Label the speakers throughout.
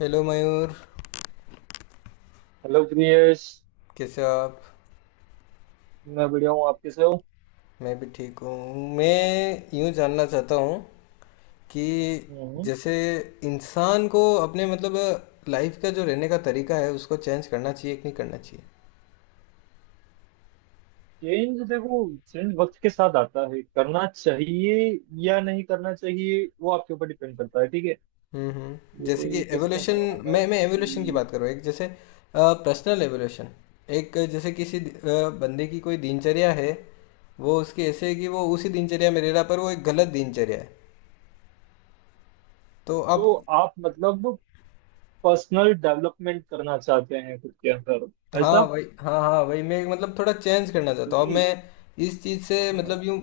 Speaker 1: Hello Mayur.
Speaker 2: Hello Priyesh.
Speaker 1: कैसे हो आप?
Speaker 2: मैं बढ़िया हूँ, आप कैसे हो?
Speaker 1: मैं भी ठीक हूँ। मैं यूँ जानना चाहता हूँ कि
Speaker 2: हम्म।
Speaker 1: जैसे इंसान को अपने मतलब लाइफ का जो रहने का तरीका है उसको चेंज करना चाहिए कि नहीं करना चाहिए?
Speaker 2: चेंज देखो। चेंज वक्त के साथ आता है, करना चाहिए या नहीं करना चाहिए वो आपके ऊपर डिपेंड करता है। ठीक है।
Speaker 1: हम्म, हम्म। जैसे कि
Speaker 2: जैसे कैसे
Speaker 1: एवोल्यूशन।
Speaker 2: समझाऊं मैं
Speaker 1: मैं एवोल्यूशन की
Speaker 2: कि
Speaker 1: बात कर रहा हूँ, एक जैसे पर्सनल एवोल्यूशन। एक जैसे किसी बंदे की कोई दिनचर्या है। वो उसकी ऐसे है कि वो उसी दिनचर्या में रह रहा, पर वो एक गलत दिनचर्या है, तो आप।
Speaker 2: तो आप मतलब पर्सनल डेवलपमेंट करना चाहते हैं खुद के अंदर?
Speaker 1: हाँ,
Speaker 2: ऐसा?
Speaker 1: वही। हाँ, हाँ, वही। मैं मतलब थोड़ा चेंज करना चाहता हूँ अब
Speaker 2: क्योंकि
Speaker 1: मैं। इस चीज़ से
Speaker 2: हाँ।
Speaker 1: मतलब यूँ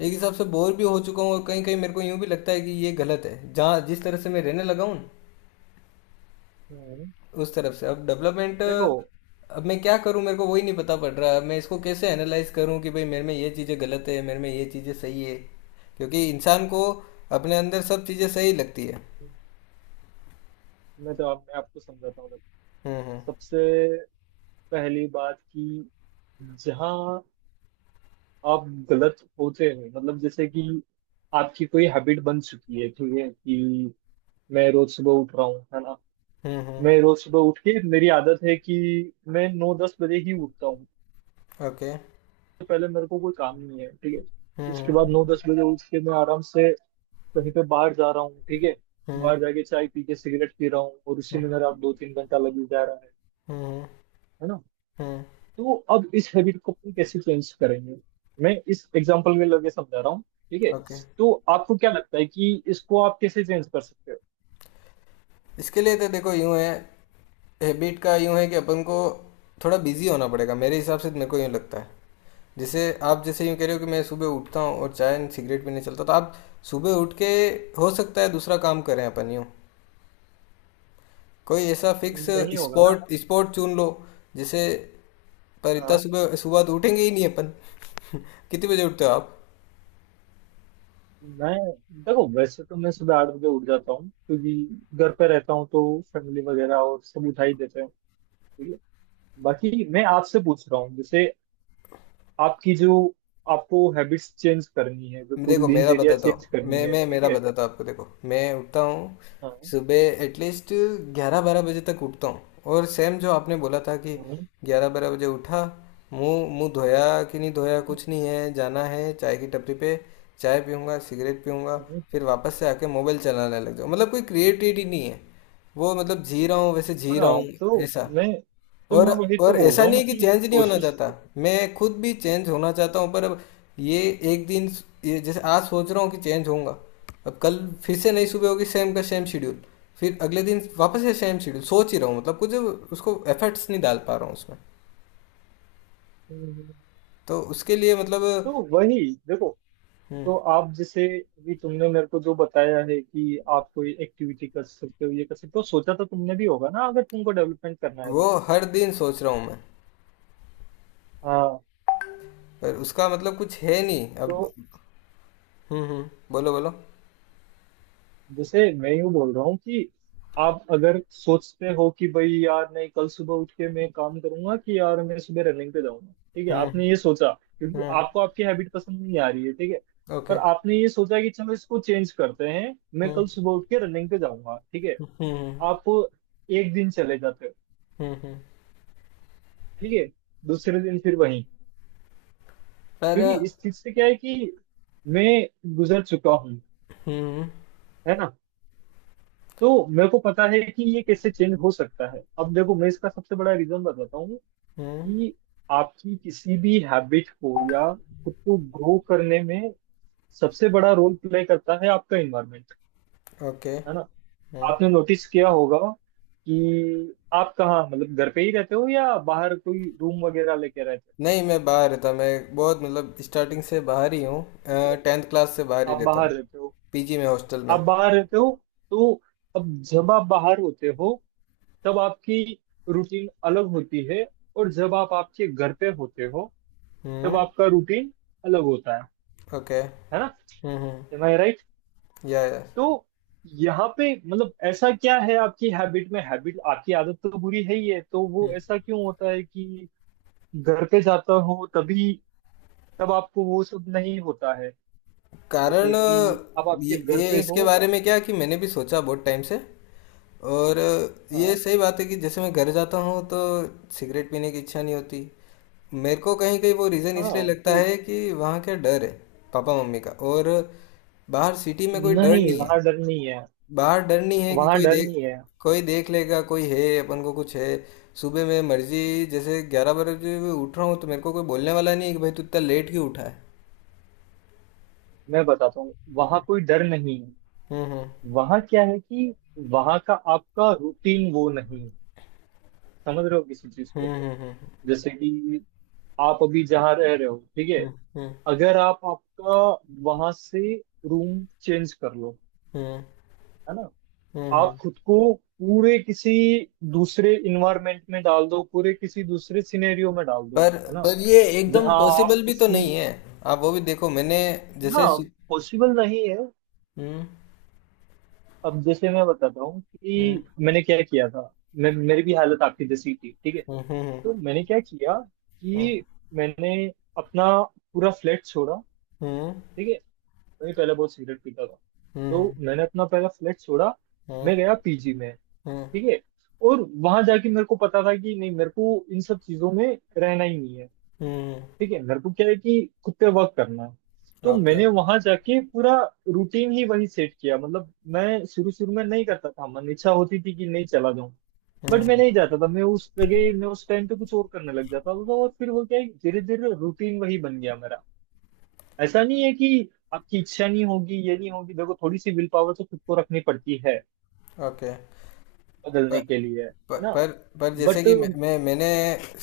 Speaker 1: एक हिसाब से बोर भी हो चुका हूँ, और कहीं कहीं मेरे को यूँ भी लगता है कि ये गलत है, जहाँ जिस तरह से मैं रहने लगा हूँ।
Speaker 2: हम्म।
Speaker 1: उस तरफ से अब डेवलपमेंट,
Speaker 2: देखो,
Speaker 1: अब मैं क्या करूँ मेरे को वही नहीं पता पड़ रहा है। मैं इसको कैसे एनालाइज करूँ कि भाई मेरे में ये चीज़ें गलत है, मेरे में ये चीज़ें सही है। क्योंकि इंसान को अपने अंदर सब चीज़ें सही लगती है।
Speaker 2: मैं आपको समझाता हूँ।
Speaker 1: हम्म,
Speaker 2: सबसे पहली बात कि जहाँ आप गलत होते हैं, मतलब जैसे कि आपकी कोई हैबिट बन चुकी है, ठीक है, कि मैं रोज सुबह उठ रहा हूँ, है ना।
Speaker 1: हम्म, हम्म,
Speaker 2: मैं रोज सुबह उठ के मेरी आदत है कि मैं 9 10 बजे ही उठता हूँ।
Speaker 1: हम्म, ओके,
Speaker 2: तो पहले मेरे को कोई काम नहीं है, ठीक है। उसके
Speaker 1: हम्म,
Speaker 2: बाद 9 10 बजे उठ के मैं आराम से कहीं पे बाहर जा रहा हूँ, ठीक है।
Speaker 1: हम्म,
Speaker 2: बाहर जाके चाय पी के सिगरेट पी रहा हूँ और उसी
Speaker 1: हम्म,
Speaker 2: में
Speaker 1: हम्म,
Speaker 2: मेरा 2 3 घंटा लग ही जा रहा है
Speaker 1: हम्म,
Speaker 2: है ना।
Speaker 1: हम्म,
Speaker 2: तो अब इस हैबिट को अपन कैसे चेंज करेंगे? मैं इस एग्जांपल में लगे समझा रहा हूँ, ठीक है।
Speaker 1: ओके।
Speaker 2: तो आपको क्या लगता है कि इसको आप कैसे चेंज कर सकते
Speaker 1: इसके लिए तो देखो यूँ है, हैबिट का यूँ है कि अपन को थोड़ा बिजी होना पड़ेगा। मेरे हिसाब से तो मेरे को यूँ लगता है। जैसे आप जैसे यूँ कह रहे हो कि
Speaker 2: हो?
Speaker 1: मैं सुबह उठता हूँ और चाय एंड सिगरेट पीने चलता हूँ, तो आप सुबह उठ के हो सकता है दूसरा काम करें अपन यूँ, कोई ऐसा फिक्स
Speaker 2: नहीं होगा ना।
Speaker 1: स्पॉट स्पॉट चुन लो जैसे। पर इतना
Speaker 2: हाँ।
Speaker 1: सुबह सुबह तो उठेंगे ही नहीं अपन। कितने बजे उठते हो आप?
Speaker 2: मैं देखो, वैसे तो मैं सुबह 8 बजे उठ जाता हूँ, क्योंकि घर पे रहता हूँ तो फैमिली वगैरह और सब उठा ही देते हैं, ठीक है। बाकी मैं आपसे पूछ रहा हूँ, जैसे आपकी जो आपको हैबिट्स चेंज करनी है, जो पूरी
Speaker 1: देखो मेरा
Speaker 2: दिनचर्या
Speaker 1: बताता
Speaker 2: चेंज
Speaker 1: हूँ,
Speaker 2: करनी
Speaker 1: मैं
Speaker 2: है,
Speaker 1: मैं
Speaker 2: ठीक
Speaker 1: मेरा
Speaker 2: है।
Speaker 1: बताता हूँ आपको। देखो मैं उठता हूँ
Speaker 2: हाँ,
Speaker 1: सुबह एटलीस्ट 11-12 बजे तक उठता हूँ। और सेम जो आपने बोला था कि
Speaker 2: हाँ,
Speaker 1: 11-12 बजे उठा, मुंह मुंह धोया कि नहीं धोया,
Speaker 2: हाँ,
Speaker 1: कुछ नहीं है, जाना है चाय की टपरी पे। चाय पीऊँगा, सिगरेट पीऊँगा।
Speaker 2: हाँ,
Speaker 1: फिर वापस से आके मोबाइल चलाने लग जाऊँ, मतलब कोई क्रिएटिविटी नहीं है। वो मतलब जी रहा हूँ, वैसे जी रहा
Speaker 2: हाँ।
Speaker 1: हूँ ऐसा।
Speaker 2: मैं तो
Speaker 1: और
Speaker 2: मैं वही तो
Speaker 1: और
Speaker 2: बोल
Speaker 1: ऐसा
Speaker 2: रहा
Speaker 1: नहीं
Speaker 2: हूँ
Speaker 1: है कि
Speaker 2: कि
Speaker 1: चेंज नहीं होना
Speaker 2: कोशिश
Speaker 1: चाहता।
Speaker 2: तो।
Speaker 1: मैं खुद भी चेंज होना चाहता हूँ, पर अब ये एक दिन, ये जैसे आज सोच रहा हूँ कि चेंज होऊंगा। अब कल फिर से नई सुबह होगी, सेम का सेम शेड्यूल। फिर अगले दिन वापस से सेम शेड्यूल, सोच ही रहा हूँ मतलब कुछ उसको एफर्ट्स नहीं डाल पा रहा हूँ उसमें, तो उसके लिए मतलब।
Speaker 2: वही देखो।
Speaker 1: हम्म।
Speaker 2: तो आप जैसे अभी तुमने मेरे को जो बताया है कि आप कोई एक्टिविटी कर सकते हो, ये कर सकते हो, तो सोचा तो तुमने भी होगा ना, अगर तुमको डेवलपमेंट करना है
Speaker 1: वो
Speaker 2: तो।
Speaker 1: हर दिन सोच रहा हूँ मैं।
Speaker 2: हाँ।
Speaker 1: पर उसका मतलब कुछ है नहीं अब।
Speaker 2: तो
Speaker 1: हम्म, हम्म। बोलो, बोलो।
Speaker 2: जैसे मैं यूं बोल रहा हूँ कि आप अगर सोचते हो कि भाई यार नहीं, कल सुबह उठ के मैं काम करूंगा, कि यार मैं सुबह रनिंग पे जाऊंगा, ठीक है,
Speaker 1: हम्म,
Speaker 2: आपने ये सोचा, क्योंकि
Speaker 1: हम्म,
Speaker 2: आपको आपकी हैबिट पसंद नहीं आ रही है, ठीक है।
Speaker 1: ओके,
Speaker 2: पर आपने ये सोचा कि चलो इसको चेंज करते हैं, मैं
Speaker 1: हम्म,
Speaker 2: कल सुबह उठ के रनिंग पे जाऊंगा, ठीक है।
Speaker 1: हम्म,
Speaker 2: आप एक दिन चले जाते हो,
Speaker 1: हम्म, हम्म,
Speaker 2: ठीक है। दूसरे दिन फिर वहीं।
Speaker 1: पर,
Speaker 2: क्योंकि इस चीज से क्या है कि मैं गुजर चुका हूँ,
Speaker 1: हम्म,
Speaker 2: है ना। तो मेरे को पता है कि ये कैसे चेंज हो सकता है। अब देखो, मैं इसका सबसे बड़ा रीजन बताता हूँ
Speaker 1: हम्म,
Speaker 2: कि आपकी किसी भी हैबिट को या खुद को ग्रो करने में सबसे बड़ा रोल प्ले करता है आपका इन्वायरमेंट।
Speaker 1: ओके,
Speaker 2: है ना।
Speaker 1: हाँ।
Speaker 2: आपने नोटिस किया होगा कि आप कहाँ, मतलब घर पे ही रहते हो या बाहर कोई रूम वगैरह लेके रहते हो?
Speaker 1: नहीं, मैं बाहर रहता, मैं बहुत मतलब स्टार्टिंग से बाहर ही हूँ।
Speaker 2: ठीक है।
Speaker 1: टेंथ क्लास से बाहर ही
Speaker 2: आप
Speaker 1: रहता
Speaker 2: बाहर
Speaker 1: हूँ।
Speaker 2: रहते हो,
Speaker 1: पीजी में, हॉस्टल में।
Speaker 2: आप बाहर रहते हो, तो अब जब आप बाहर होते हो तब आपकी रूटीन अलग होती है, और जब आप आपके घर पे होते हो तब
Speaker 1: हम्म,
Speaker 2: आपका रूटीन अलग होता है
Speaker 1: ओके,
Speaker 2: है
Speaker 1: हम्म, हम्म,
Speaker 2: ना।
Speaker 1: या।
Speaker 2: तो यहाँ पे मतलब ऐसा क्या है आपकी हैबिट में? हैबिट आपकी आदत तो बुरी है ही है, तो वो ऐसा क्यों होता है कि घर पे जाता हो तभी, तब आपको वो सब नहीं होता है?
Speaker 1: कारण
Speaker 2: जैसे कि
Speaker 1: अ,
Speaker 2: आप आपके
Speaker 1: ये,
Speaker 2: घर
Speaker 1: ये
Speaker 2: पे
Speaker 1: इसके
Speaker 2: हो।
Speaker 1: बारे में क्या कि मैंने भी सोचा बहुत टाइम से। और ये
Speaker 2: हाँ।
Speaker 1: सही बात है कि जैसे मैं घर जाता हूँ तो सिगरेट पीने की इच्छा नहीं होती। मेरे को कहीं कहीं वो रीज़न इसलिए
Speaker 2: हाँ
Speaker 1: लगता
Speaker 2: तो
Speaker 1: है कि वहाँ का डर है, पापा मम्मी का। और बाहर सिटी में कोई डर
Speaker 2: नहीं,
Speaker 1: नहीं है।
Speaker 2: वहाँ डर नहीं है।
Speaker 1: बाहर डर नहीं है कि
Speaker 2: वहाँ
Speaker 1: कोई
Speaker 2: डर
Speaker 1: देख,
Speaker 2: नहीं है,
Speaker 1: कोई देख लेगा, कोई है अपन को कुछ है। सुबह मैं मर्जी जैसे 11 बजे भी उठ रहा हूँ तो मेरे को कोई बोलने वाला नहीं है कि भाई तू इतना लेट क्यों उठा है।
Speaker 2: मैं बताता हूँ वहाँ कोई डर नहीं है।
Speaker 1: हम्म,
Speaker 2: वहाँ क्या है कि वहाँ का आपका रूटीन वो नहीं है। समझ रहे हो किसी चीज
Speaker 1: हम्म,
Speaker 2: को?
Speaker 1: हम्म, हम्म,
Speaker 2: जैसे कि आप अभी जहाँ रह रहे हो, ठीक है,
Speaker 1: हम्म, हम्म,
Speaker 2: अगर आप आपका वहां से रूम चेंज कर लो,
Speaker 1: हम्म,
Speaker 2: है ना,
Speaker 1: हम्म,
Speaker 2: आप खुद को पूरे किसी दूसरे इन्वायरमेंट में डाल दो, पूरे किसी दूसरे सिनेरियो में डाल दो,
Speaker 1: पर
Speaker 2: है ना,
Speaker 1: पर ये एकदम
Speaker 2: जहाँ आप
Speaker 1: पॉसिबल भी तो
Speaker 2: किसी।
Speaker 1: नहीं है। आप वो भी देखो मैंने
Speaker 2: हाँ,
Speaker 1: जैसे।
Speaker 2: पॉसिबल नहीं है।
Speaker 1: हम्म,
Speaker 2: अब जैसे मैं बताता हूँ
Speaker 1: हम्म,
Speaker 2: कि मैंने क्या किया था। मैं, मेरी भी हालत आपकी जैसी थी, ठीक है।
Speaker 1: हम्म,
Speaker 2: तो मैंने क्या किया
Speaker 1: हम्म,
Speaker 2: कि मैंने अपना पूरा फ्लैट छोड़ा,
Speaker 1: हम्म,
Speaker 2: ठीक है। मैं पहले बहुत सिगरेट पीता था,
Speaker 1: हम्म, हम्म,
Speaker 2: तो
Speaker 1: हम्म,
Speaker 2: मैंने अपना पहला फ्लैट छोड़ा,
Speaker 1: हम्म,
Speaker 2: मैं गया पीजी में,
Speaker 1: हम्म,
Speaker 2: ठीक है। और वहां जाके मेरे को पता था कि नहीं, मेरे को इन सब चीजों में रहना ही नहीं है,
Speaker 1: हम्म, हम्म,
Speaker 2: ठीक है। मेरे को क्या है कि खुद पे वर्क करना है। तो
Speaker 1: ओके,
Speaker 2: मैंने वहां जाके पूरा रूटीन ही वही सेट किया। मतलब मैं शुरू शुरू में नहीं करता था, मन इच्छा होती थी कि नहीं चला जाऊं, बट मैं
Speaker 1: हम्म,
Speaker 2: नहीं जाता था, मैं उस जगह मैं उस टाइम पे कुछ और करने लग जाता था, और फिर वो क्या है धीरे धीरे रूटीन वही बन गया मेरा। ऐसा नहीं है कि आपकी इच्छा नहीं होगी, ये नहीं होगी। देखो, थोड़ी सी विल पावर तो खुद को रखनी पड़ती है
Speaker 1: ओके।
Speaker 2: बदलने के लिए,
Speaker 1: पर
Speaker 2: है ना।
Speaker 1: पर पर जैसे
Speaker 2: बट
Speaker 1: कि मैंने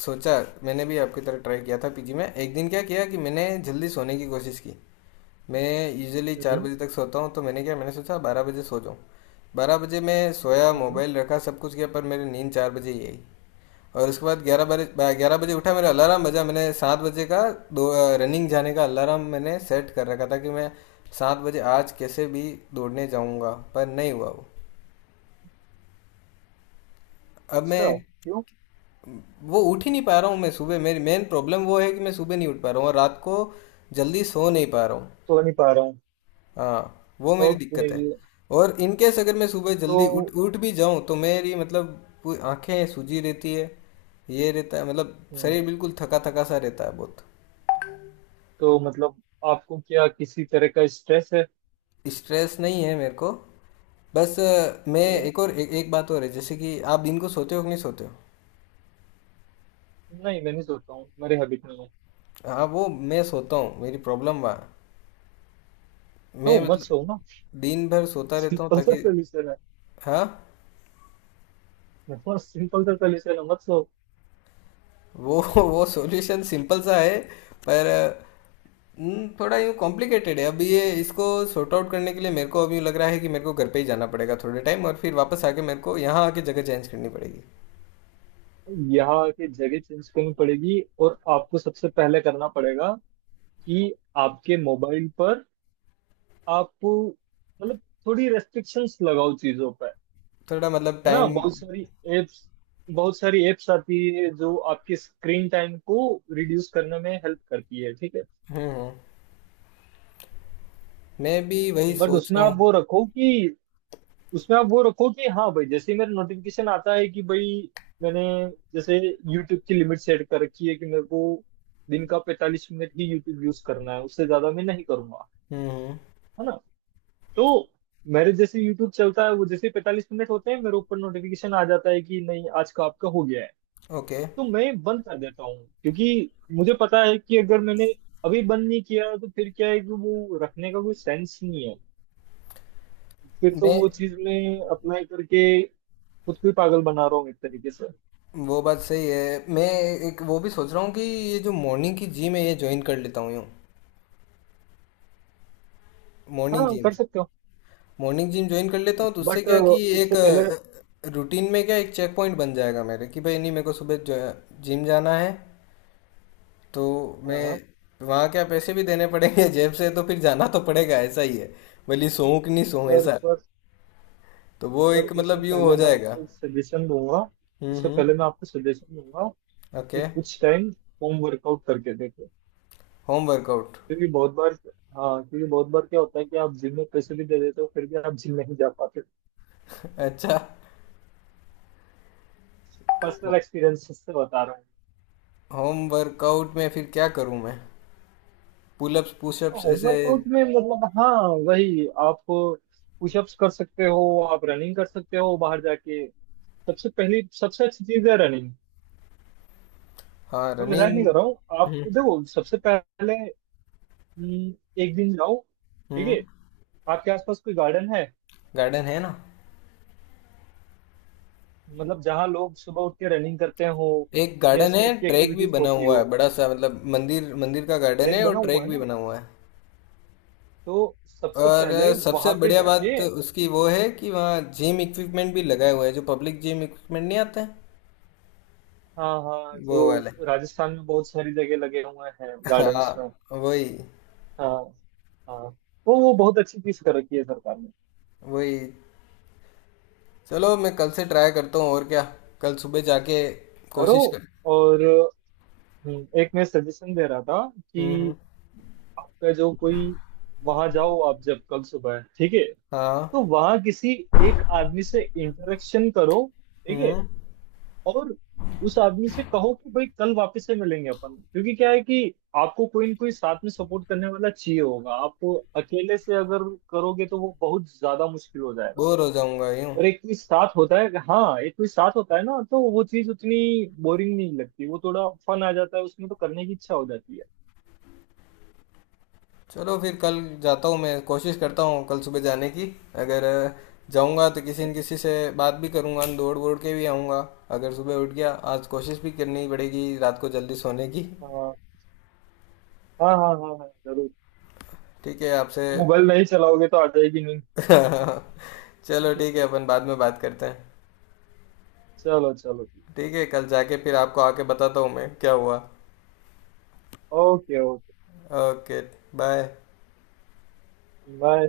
Speaker 1: सोचा, मैंने भी आपकी तरह ट्राई किया था पीजी में। एक दिन क्या किया कि मैंने जल्दी सोने की कोशिश की। मैं यूजुअली 4 बजे तक सोता हूँ, तो मैंने क्या, मैंने सोचा 12 बजे सो जाऊँ। 12 बजे मैं सोया, मोबाइल रखा, सब कुछ किया, पर मेरी नींद 4 बजे ही आई। और उसके बाद ग्यारह बजे उठा, मेरा अलार्म बजा, मैंने 7 बजे का दो, रनिंग जाने का अलार्म मैंने सेट कर रखा था कि मैं 7 बजे आज कैसे भी दौड़ने जाऊँगा, पर नहीं हुआ वो। अब
Speaker 2: अच्छा,
Speaker 1: मैं
Speaker 2: क्यों?
Speaker 1: वो उठ ही नहीं पा रहा हूँ, मैं सुबह। मेरी मेन प्रॉब्लम वो है कि मैं सुबह नहीं उठ पा रहा हूँ और रात को जल्दी सो नहीं पा रहा हूँ।
Speaker 2: तो नहीं पा रहा हूँ।
Speaker 1: हाँ, वो मेरी
Speaker 2: ओके।
Speaker 1: दिक्कत है। और इन केस अगर मैं सुबह जल्दी उठ
Speaker 2: तो
Speaker 1: उठ भी जाऊँ तो मेरी मतलब पूरी आंखें सूजी रहती है, ये रहता है, मतलब
Speaker 2: हम्म,
Speaker 1: शरीर बिल्कुल थका थका सा रहता है बहुत।
Speaker 2: तो मतलब आपको क्या किसी तरह का स्ट्रेस है?
Speaker 1: स्ट्रेस नहीं है मेरे को। बस मैं
Speaker 2: तो
Speaker 1: एक और एक बात और है, जैसे कि आप दिन को सोते हो कि नहीं सोते हो?
Speaker 2: नहीं, मैं नहीं सोता हूँ, मेरे हैबिट में है।
Speaker 1: हाँ, वो मैं सोता हूँ, मेरी प्रॉब्लम वहाँ है। मैं
Speaker 2: तो मत
Speaker 1: मतलब
Speaker 2: सो ना।
Speaker 1: दिन भर सोता रहता हूँ
Speaker 2: सिंपल सा
Speaker 1: ताकि।
Speaker 2: सोल्यूशन है।
Speaker 1: हाँ,
Speaker 2: बहुत सिंपल सा सोल्यूशन है, मत सो।
Speaker 1: वो वो सॉल्यूशन सिंपल सा है, पर थोड़ा यूँ कॉम्प्लिकेटेड है। अब ये इसको सॉर्ट आउट करने के लिए मेरे को अभी यूँ लग रहा है कि मेरे को घर पे ही जाना पड़ेगा थोड़े टाइम, और फिर वापस आके मेरे को यहाँ आके जगह चेंज करनी पड़ेगी।
Speaker 2: यहाँ की जगह चेंज करनी पड़ेगी, और आपको सबसे पहले करना पड़ेगा कि आपके मोबाइल पर आप मतलब थोड़ी रेस्ट्रिक्शंस लगाओ चीजों पर,
Speaker 1: थोड़ा मतलब
Speaker 2: है ना।
Speaker 1: टाइम।
Speaker 2: बहुत सारी एप्स, आती है जो आपके स्क्रीन टाइम को रिड्यूस करने में हेल्प करती है, ठीक है।
Speaker 1: हम्म, हम्म। मैं भी वही
Speaker 2: बट
Speaker 1: सोच
Speaker 2: उसमें
Speaker 1: रहा
Speaker 2: आप
Speaker 1: हूँ।
Speaker 2: वो रखो कि, हाँ भाई, जैसे ही मेरा नोटिफिकेशन आता है कि भाई, मैंने जैसे यूट्यूब की लिमिट सेट कर रखी है कि मेरे को दिन का 45 मिनट ही यूट्यूब यूज करना है, उससे ज्यादा मैं नहीं करूंगा,
Speaker 1: हम्म,
Speaker 2: है ना। तो मेरे जैसे यूट्यूब चलता है, वो जैसे 45 मिनट होते हैं मेरे ऊपर नोटिफिकेशन आ जाता है कि नहीं, आज का आपका हो गया है।
Speaker 1: ओके।
Speaker 2: तो मैं बंद कर देता हूँ, क्योंकि मुझे पता है कि अगर मैंने अभी बंद नहीं किया तो फिर क्या है कि वो रखने का कोई सेंस नहीं है। फिर तो
Speaker 1: मैं,
Speaker 2: वो चीज मैं अप्लाई करके खुद को ही पागल बना रहा हूँ एक तरीके से।
Speaker 1: वो बात सही है। मैं एक वो भी सोच रहा हूँ कि ये जो मॉर्निंग की जिम है, ये ज्वाइन कर लेता हूँ यूँ। मॉर्निंग
Speaker 2: हाँ
Speaker 1: जिम,
Speaker 2: कर सकते हो,
Speaker 1: मॉर्निंग जिम ज्वाइन कर लेता हूँ तो उससे
Speaker 2: बट
Speaker 1: क्या कि एक
Speaker 2: उससे पहले।
Speaker 1: रूटीन में क्या एक चेक पॉइंट बन जाएगा मेरे कि भाई नहीं, मेरे को सुबह जो जिम जाना है। तो मैं
Speaker 2: हाँ।
Speaker 1: वहाँ क्या पैसे भी देने पड़ेंगे जेब से, तो फिर जाना तो पड़ेगा ऐसा ही है, भले सोऊं कि नहीं सोऊं
Speaker 2: पर
Speaker 1: ऐसा।
Speaker 2: पर
Speaker 1: तो वो
Speaker 2: पर
Speaker 1: एक
Speaker 2: उससे
Speaker 1: मतलब यूँ
Speaker 2: पहले
Speaker 1: हो
Speaker 2: मैं
Speaker 1: जाएगा।
Speaker 2: आपको सजेशन दूंगा,
Speaker 1: हम्म,
Speaker 2: उससे
Speaker 1: हम्म,
Speaker 2: पहले मैं आपको सजेशन दूंगा
Speaker 1: ओके।
Speaker 2: कि कुछ टाइम होम वर्कआउट करके देखो,
Speaker 1: होम वर्कआउट?
Speaker 2: क्योंकि बहुत बार, हाँ, क्योंकि बहुत बार क्या होता है कि आप जिम में पैसे भी दे देते हो फिर भी आप जिम नहीं जा पाते।
Speaker 1: अच्छा।
Speaker 2: पर्सनल एक्सपीरियंस से बता रहा हूँ।
Speaker 1: होम वर्कआउट में फिर क्या करूँ मैं? पुलअप्स, पुशअप्स ऐसे?
Speaker 2: होमवर्कआउट में मतलब हाँ, वही आप पुशअप्स कर सकते हो, आप रनिंग कर सकते हो बाहर जाके। सबसे पहली सबसे अच्छी चीज है रनिंग।
Speaker 1: हाँ,
Speaker 2: मैं मजाक नहीं
Speaker 1: रनिंग।
Speaker 2: कर रहा हूँ, आप
Speaker 1: हम्म,
Speaker 2: देखो। सबसे पहले हम्म, एक दिन जाओ, ठीक है।
Speaker 1: हम्म।
Speaker 2: आपके आसपास कोई गार्डन है,
Speaker 1: गार्डन है ना।
Speaker 2: मतलब जहाँ लोग सुबह उठ के रनिंग करते हो
Speaker 1: एक
Speaker 2: या
Speaker 1: गार्डन
Speaker 2: इस
Speaker 1: है,
Speaker 2: टाइप की
Speaker 1: ट्रैक भी
Speaker 2: एक्टिविटीज
Speaker 1: बना
Speaker 2: होती
Speaker 1: हुआ है
Speaker 2: हो?
Speaker 1: बड़ा सा, मतलब मंदिर, मंदिर का गार्डन
Speaker 2: ट्रैक
Speaker 1: है
Speaker 2: बना
Speaker 1: और
Speaker 2: हुआ
Speaker 1: ट्रैक
Speaker 2: है
Speaker 1: भी
Speaker 2: ना,
Speaker 1: बना हुआ है।
Speaker 2: तो सबसे
Speaker 1: और
Speaker 2: पहले
Speaker 1: सबसे
Speaker 2: वहां पे
Speaker 1: बढ़िया बात
Speaker 2: जाके।
Speaker 1: उसकी वो है कि वहाँ जिम इक्विपमेंट भी लगाए हुए हैं, जो पब्लिक जिम इक्विपमेंट नहीं आते हैं।
Speaker 2: हाँ हाँ,
Speaker 1: वो
Speaker 2: जो
Speaker 1: वाले।
Speaker 2: राजस्थान में बहुत सारी जगह लगे हुए हैं गार्डन्स में।
Speaker 1: हाँ, वही,
Speaker 2: हाँ। हाँ। वो बहुत अच्छी चीज कर रखी है सरकार ने।
Speaker 1: वही। चलो मैं कल से ट्राई करता हूँ और क्या, कल सुबह जाके
Speaker 2: करो।
Speaker 1: कोशिश कर।
Speaker 2: और एक मैं सजेशन दे रहा था
Speaker 1: हम्म,
Speaker 2: कि
Speaker 1: हम्म,
Speaker 2: आपका जो कोई, वहां जाओ आप जब कल सुबह, ठीक है,
Speaker 1: हाँ,
Speaker 2: तो वहां किसी एक आदमी से इंटरेक्शन करो, ठीक है,
Speaker 1: हम्म।
Speaker 2: और उस आदमी से कहो कि भाई कल वापस से मिलेंगे अपन, क्योंकि क्या है कि आपको कोई ना कोई साथ में सपोर्ट करने वाला चाहिए होगा। आप अकेले से अगर करोगे तो वो बहुत ज्यादा मुश्किल हो जाएगा।
Speaker 1: बोर हो जाऊंगा यूं।
Speaker 2: और एक कोई साथ होता है, हाँ, एक कोई साथ होता है ना, तो वो चीज उतनी बोरिंग नहीं लगती, वो थोड़ा फन आ जाता है, उसमें तो करने की इच्छा हो जाती है।
Speaker 1: चलो फिर कल जाता हूँ, मैं कोशिश करता हूँ कल सुबह जाने की। अगर जाऊँगा तो किसी न किसी से बात भी करूँगा, दौड़ वोड़ के भी आऊँगा अगर सुबह उठ गया। आज कोशिश भी करनी पड़ेगी रात को जल्दी सोने की।
Speaker 2: हाँ, हाँ, हाँ, हाँ, हाँ, जरूर।
Speaker 1: ठीक है आपसे।
Speaker 2: मोबाइल नहीं चलाओगे तो आ जाएगी नहीं।
Speaker 1: चलो ठीक है, अपन बाद में बात करते हैं।
Speaker 2: चलो, चलो।
Speaker 1: ठीक है, कल जाके फिर आपको आके बताता हूँ मैं क्या हुआ।
Speaker 2: Okay, okay.
Speaker 1: Okay. Bye.
Speaker 2: Bye.